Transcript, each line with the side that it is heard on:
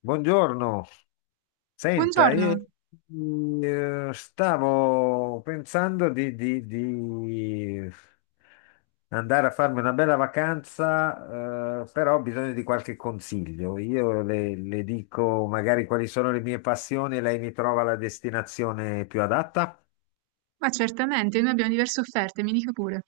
left: Buongiorno, senta,
right: Buongiorno!
left: stavo pensando di andare a farmi una bella vacanza, però ho bisogno di qualche consiglio. Io le dico magari quali sono le mie passioni e lei mi trova la destinazione più adatta.
right: Ma certamente, noi abbiamo diverse offerte, mi dica pure.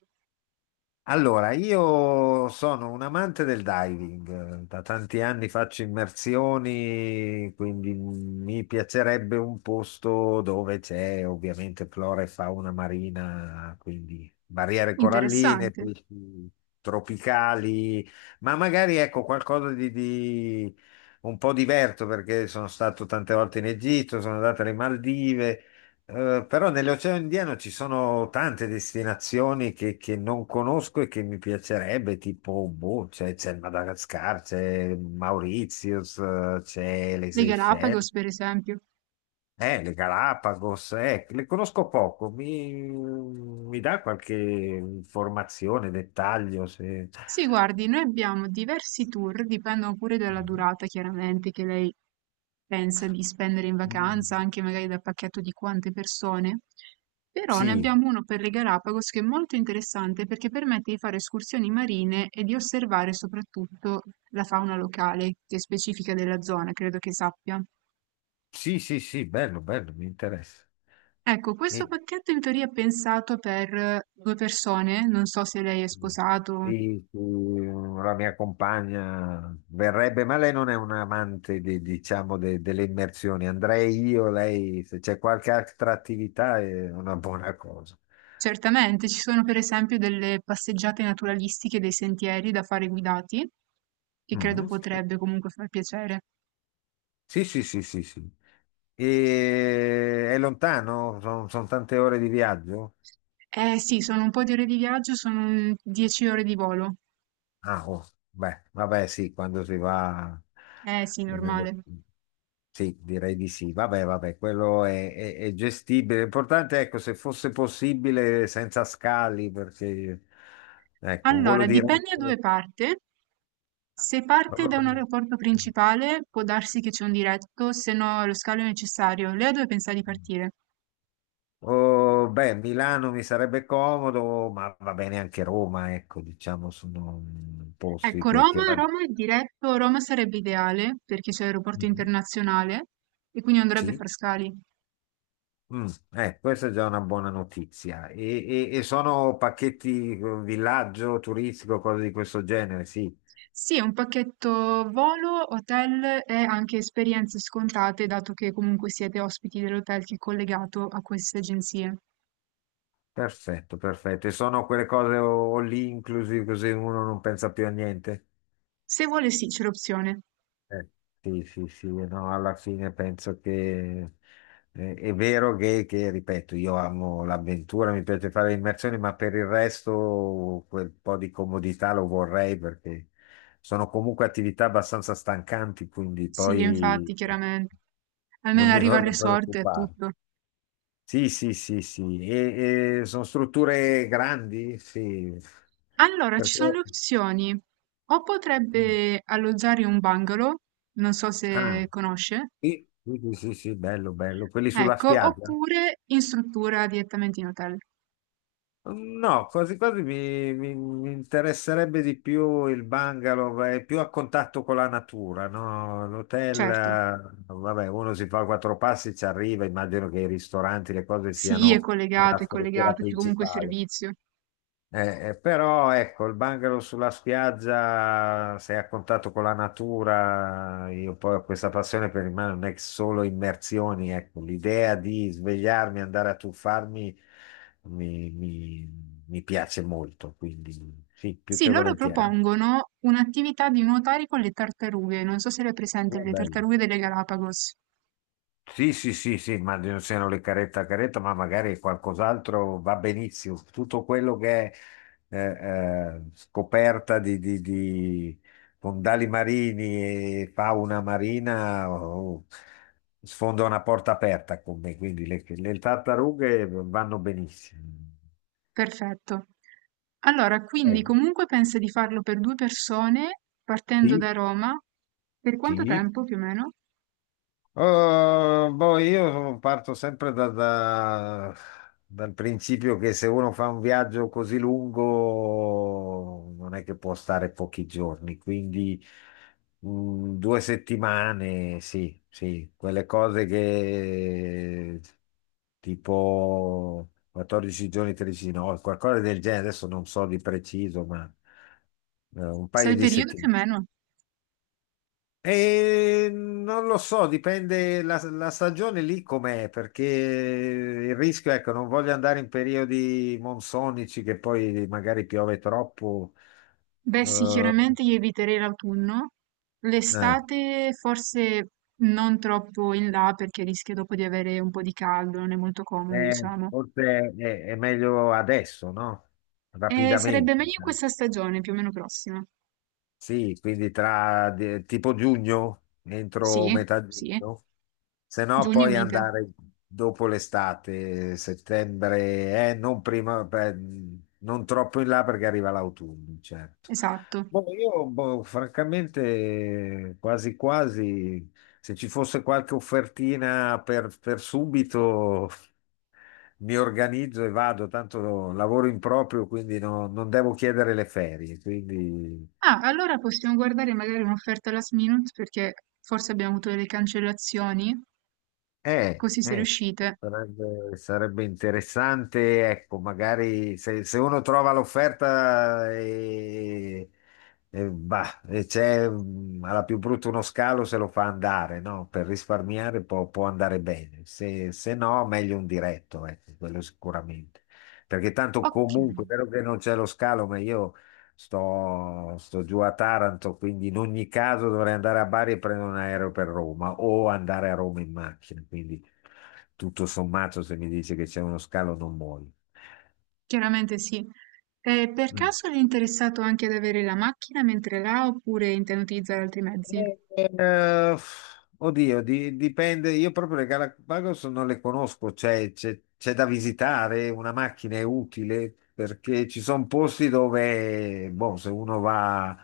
left: Allora, io sono un amante del diving, da tanti anni faccio immersioni, quindi mi piacerebbe un posto dove c'è ovviamente flora e fauna marina, quindi barriere coralline,
right: Interessante.
left: pesci tropicali, ma magari ecco qualcosa di un po' diverso perché sono stato tante volte in Egitto, sono andato alle Maldive. Però nell'Oceano Indiano ci sono tante destinazioni che non conosco e che mi piacerebbe, tipo, boh, c'è il Madagascar, c'è Mauritius, c'è le
right: Le
left: Seychelles,
right: Galapagos, per esempio.
left: le Galapagos, le conosco poco. Mi dà qualche informazione, dettaglio?
right: Sì, guardi, noi abbiamo diversi tour, dipendono pure dalla durata, chiaramente, che lei pensa di spendere in
left: Mm.
right: vacanza, anche magari dal pacchetto di quante persone. Però ne
left: Sì,
right: abbiamo uno per le Galapagos che è molto interessante perché permette di fare escursioni marine e di osservare soprattutto la fauna locale, che è specifica della zona, credo che sappia.
left: sì, sì, sì, bello, bello, mi interessa.
right: Ecco, questo pacchetto in teoria è pensato per due persone, non so se lei è sposato.
left: Sì, sì, la mia compagna verrebbe, ma lei non è un amante, diciamo, delle immersioni. Andrei io, lei, se c'è qualche altra attività è una buona cosa.
right: Certamente, ci sono per esempio delle passeggiate naturalistiche, dei sentieri da fare guidati, che credo
left: Mhm.
right: potrebbe comunque far piacere.
left: Sì, sì, sì, sì, sì. E è lontano? Sono tante ore di viaggio?
right: Eh sì, sono un po' di ore di viaggio, sono un 10 ore di volo.
left: Ah, oh, beh, vabbè, sì, quando si va.
right: Eh sì,
left: Non è da-
right: normale.
left: Sì, direi di sì. Vabbè, vabbè, quello è gestibile. L'importante, ecco, se fosse possibile senza scali, perché ecco, un volo
right: Allora, dipende da dove
left: diretto.
right: parte. Se parte da un
left: Allora,
right: aeroporto principale, può darsi che c'è un diretto, se no lo scalo è necessario. Lei a dove pensa di partire?
left: oh, beh, Milano mi sarebbe comodo, ma va bene anche Roma, ecco, diciamo, sono posti
right: Ecco,
left: che, che...
right: Roma,
left: rag-
right: Roma è diretto, Roma sarebbe ideale perché c'è l'aeroporto
left: Mm.
right: internazionale e quindi non dovrebbe
left: Sì.
right: far scali.
left: Mm, Questa è già una buona notizia. E sono pacchetti villaggio turistico, cose di questo genere, sì.
right: Sì, è un pacchetto volo, hotel e anche esperienze scontate, dato che comunque siete ospiti dell'hotel che è collegato a queste agenzie.
left: Perfetto, perfetto. E sono quelle cose all inclusive così uno non pensa più a niente.
right: Se vuole, sì, c'è l'opzione.
left: Eh, sì, sì, sì, no, alla fine penso che è vero che, ripeto, io amo l'avventura, mi piace fare le immersioni, ma per il resto quel po' di comodità lo vorrei perché sono comunque attività abbastanza stancanti, quindi
right: Sì, infatti,
left: poi
right: chiaramente.
left: non
right: Almeno
left: mi
right: arriva al
left: voglio
right: resort e è
left: preoccupare.
right: tutto.
left: Sì, sì, sì, sì, e sono strutture grandi, sì,
right: Allora, ci
left: perché...
right: sono le opzioni. O potrebbe alloggiare in un bungalow, non so se
left: Ah,
right: conosce.
left: sì, sì, sì, sì, sì, bello, bello, quelli sulla
right: Ecco,
left: spiaggia?
right: oppure in struttura direttamente in hotel.
left: No, quasi quasi mi interesserebbe di più il bungalow, è più a contatto con la natura, no? L'hotel,
right: Certo,
left: vabbè, uno si fa quattro passi, ci arriva, immagino che i ristoranti, le cose
right: sì,
left: siano nella
right: è
left: struttura
right: collegato, c'è comunque
left: principale.
right: servizio.
left: Però ecco, il bungalow sulla spiaggia, sei a contatto con la natura, io poi ho questa passione per il mare, non è che solo immersioni, ecco, l'idea di svegliarmi, andare a tuffarmi mi piace molto, quindi sì, più
right: Sì,
left: che
right: loro
left: volentieri.
right: propongono un'attività di nuotare con le tartarughe. Non so se le hai presente,
left: Oh,
right: le
left: bello.
right: tartarughe delle Galapagos.
left: Sì, sì, sì, sì, ma non siano le caretta a caretta, ma magari qualcos'altro va benissimo. Tutto quello che è eh, scoperta di fondali marini e fauna marina sfonda una porta aperta con me, quindi le tartarughe vanno benissimo.
right: Perfetto. Allora, quindi
left: Eh,
right: comunque pensa di farlo per due persone partendo
left: sì,
right: da Roma. Per quanto
left: sì.
right: tempo più o meno?
left: Eh, Boh, io parto sempre dal principio che se uno fa un viaggio così lungo non è che può stare pochi giorni, quindi due settimane, sì, sì, quelle cose che tipo 14 giorni, 13 no, qualcosa del genere, adesso non so di preciso, ma un
right: Sai
left: paio
right: il
left: di
right: periodo più
left: settimane.
right: o meno?
left: E non lo so, dipende la stagione lì com'è, perché il rischio, ecco, non voglio andare in periodi monsonici che poi magari piove troppo.
right: Beh, sì,
left: Eh,
right: chiaramente io eviterei l'autunno.
left: eh,
right: L'estate forse non troppo in là perché rischio dopo di avere un po' di caldo, non è molto comodo, diciamo.
left: Forse è meglio adesso, no?
right: E sarebbe
left: Rapidamente.
right: meglio in questa stagione, più o meno prossima.
left: Sì, quindi tra tipo giugno, entro
right: Sì,
left: metà
right: sì,
left: giugno, se no
right: giugno è
left: poi
right: mite.
left: andare dopo l'estate, settembre, non prima, beh, non troppo in là perché arriva l'autunno, certo.
right: Esatto.
left: Boh, io boh, francamente quasi quasi, se ci fosse qualche offertina per subito mi organizzo e vado, tanto lavoro in proprio, quindi non devo chiedere le ferie, quindi.
right: Ah, allora possiamo guardare magari un'offerta last minute perché forse abbiamo avuto delle cancellazioni,
left: Eh,
right: così se
left: eh,
right: riuscite.
left: sarebbe interessante, ecco, magari se uno trova l'offerta e, bah, e c'è alla più brutta uno scalo, se lo fa andare, no? Per risparmiare può andare bene, se no meglio un diretto, ecco, quello sicuramente. Perché tanto
right: Ok.
left: comunque, è vero che non c'è lo scalo, ma io sto giù a Taranto, quindi in ogni caso dovrei andare a Bari e prendere un aereo per Roma o andare a Roma in macchina. Quindi tutto sommato, se mi dice che c'è uno scalo, non muoio.
right: Chiaramente sì. E per
left: Mm.
right: caso eri interessato anche ad avere la macchina mentre là oppure intendi utilizzare altri mezzi?
left: Eh, Oddio, dipende. Io proprio le Galapagos non le conosco, cioè c'è da visitare, una macchina è utile perché ci sono posti dove, boh, se uno va,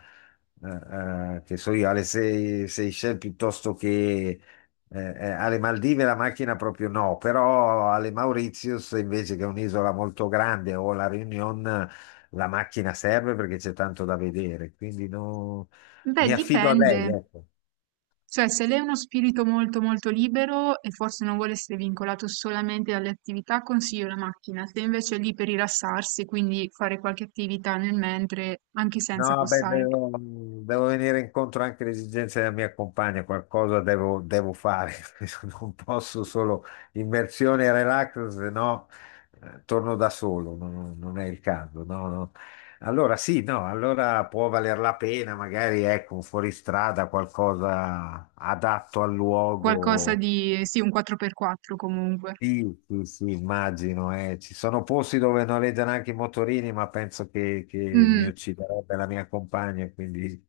left: che so io, alle Seychelles piuttosto che alle Maldive la macchina proprio no, però alle Mauritius invece che è un'isola molto grande o la Réunion la macchina serve perché c'è tanto da vedere, quindi
right: Beh,
left: mi affido a
right: dipende.
left: lei, ecco.
right: Cioè, se lei è uno spirito molto molto libero e forse non vuole essere vincolato solamente dalle attività, consiglio la macchina. Se invece è lì per rilassarsi, quindi fare qualche attività nel mentre, anche senza
left: No, beh,
right: costare.
left: devo, devo, venire incontro anche alle esigenze della mia compagna, qualcosa devo fare, non posso solo immersione e relax, se no torno da solo, non è il caso. No, no. Allora sì, no, allora può valer la pena, magari ecco, un fuoristrada, qualcosa adatto al
right: Qualcosa
left: luogo.
right: di, sì, un 4x4 comunque.
left: Sì, sì, sì, immagino, eh. Ci sono posti dove noleggiano anche i motorini, ma penso che mi
right: Mm.
left: ucciderebbe la mia compagna, quindi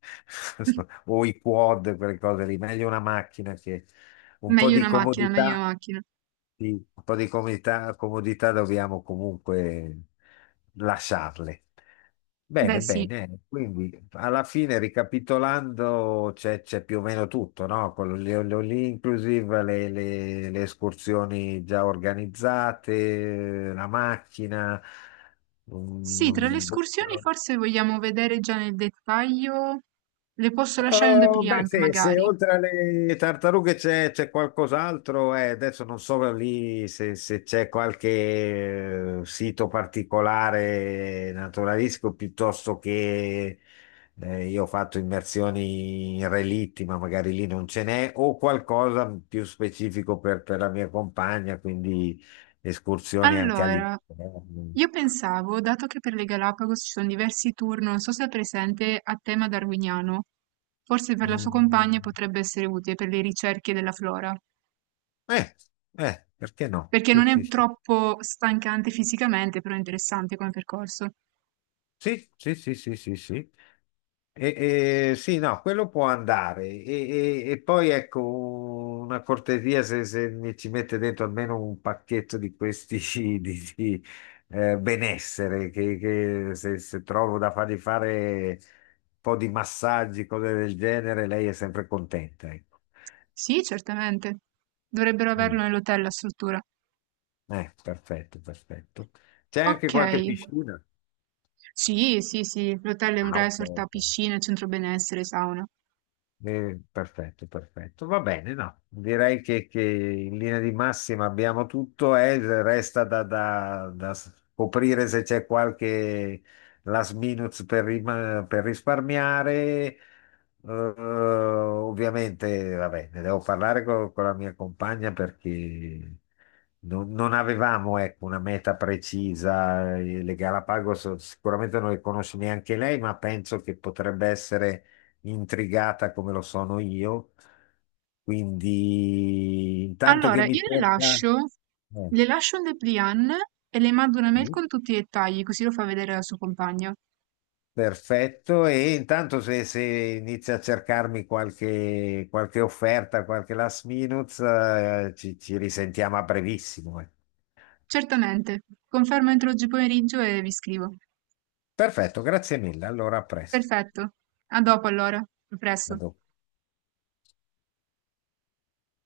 left: o i quad, quelle cose lì, meglio una macchina che un po'
right: Meglio
left: di
right: una macchina, meglio
left: comodità,
right: una macchina.
left: sì, un po' di comodità, comodità dobbiamo comunque lasciarle.
right: Beh,
left: Bene,
right: sì.
left: bene, quindi alla fine ricapitolando c'è più o meno tutto, no? Con lì inclusive le escursioni già organizzate, la macchina,
right: Sì, tra le
left: boh,
right: escursioni forse vogliamo vedere già nel dettaglio. Le posso lasciare un
left: Beh,
right: depliant,
left: se
right: magari.
left: oltre alle tartarughe c'è qualcos'altro, adesso non so lì se c'è qualche sito particolare naturalistico piuttosto che io ho fatto immersioni in relitti, ma magari lì non ce n'è, o qualcosa più specifico per la mia compagna, quindi escursioni anche
right: Allora,
left: all'interno.
right: io pensavo, dato che per le Galapagos ci sono diversi tour, non so se è presente a tema darwiniano, forse per la sua compagna
left: Mm.
right: potrebbe essere utile per le ricerche della flora,
left: Eh, Perché no?
right: perché
left: Sì,
right: non è
left: sì,
right: troppo stancante fisicamente, però è interessante come percorso.
left: sì, sì, sì, sì, sì, sì. Sì. Sì, no, quello può andare. E poi ecco una cortesia se mi ci mette dentro almeno un pacchetto di questi di, benessere, che se trovo da fargli fare un po' di massaggi, cose del genere, lei è sempre contenta. Ecco.
right: Sì, certamente. Dovrebbero
left: Mm.
right: averlo nell'hotel la struttura.
left: Perfetto, perfetto. C'è anche
right: Ok.
left: qualche piscina?
right: Sì, sì, sì, l'hotel è un
left: Ah, ok.
right: resort a
left: Ok.
right: piscina, centro benessere, sauna.
left: Perfetto, perfetto. Va bene, no. Direi che in linea di massima abbiamo tutto e resta da scoprire se c'è qualche last minute per risparmiare. Ovviamente, vabbè, ne devo parlare con la mia compagna perché non avevamo, ecco, una meta precisa. Le Galapagos sicuramente non le conosce neanche lei, ma penso che potrebbe essere intrigata come lo sono io. Quindi intanto che
right: Allora, io
left: mi cerca. eh,
right: le lascio un dépliant e le mando una mail
left: mm,
right: con tutti i dettagli, così lo fa vedere al suo compagno.
left: Perfetto, e intanto se inizia a cercarmi qualche, offerta, qualche last minute, ci risentiamo a brevissimo. Eh.
right: Certamente, confermo entro oggi pomeriggio e vi scrivo.
left: Perfetto, grazie mille. Allora, a presto.
right: Perfetto, a dopo allora, a
left: A
right: presto.
left: dopo.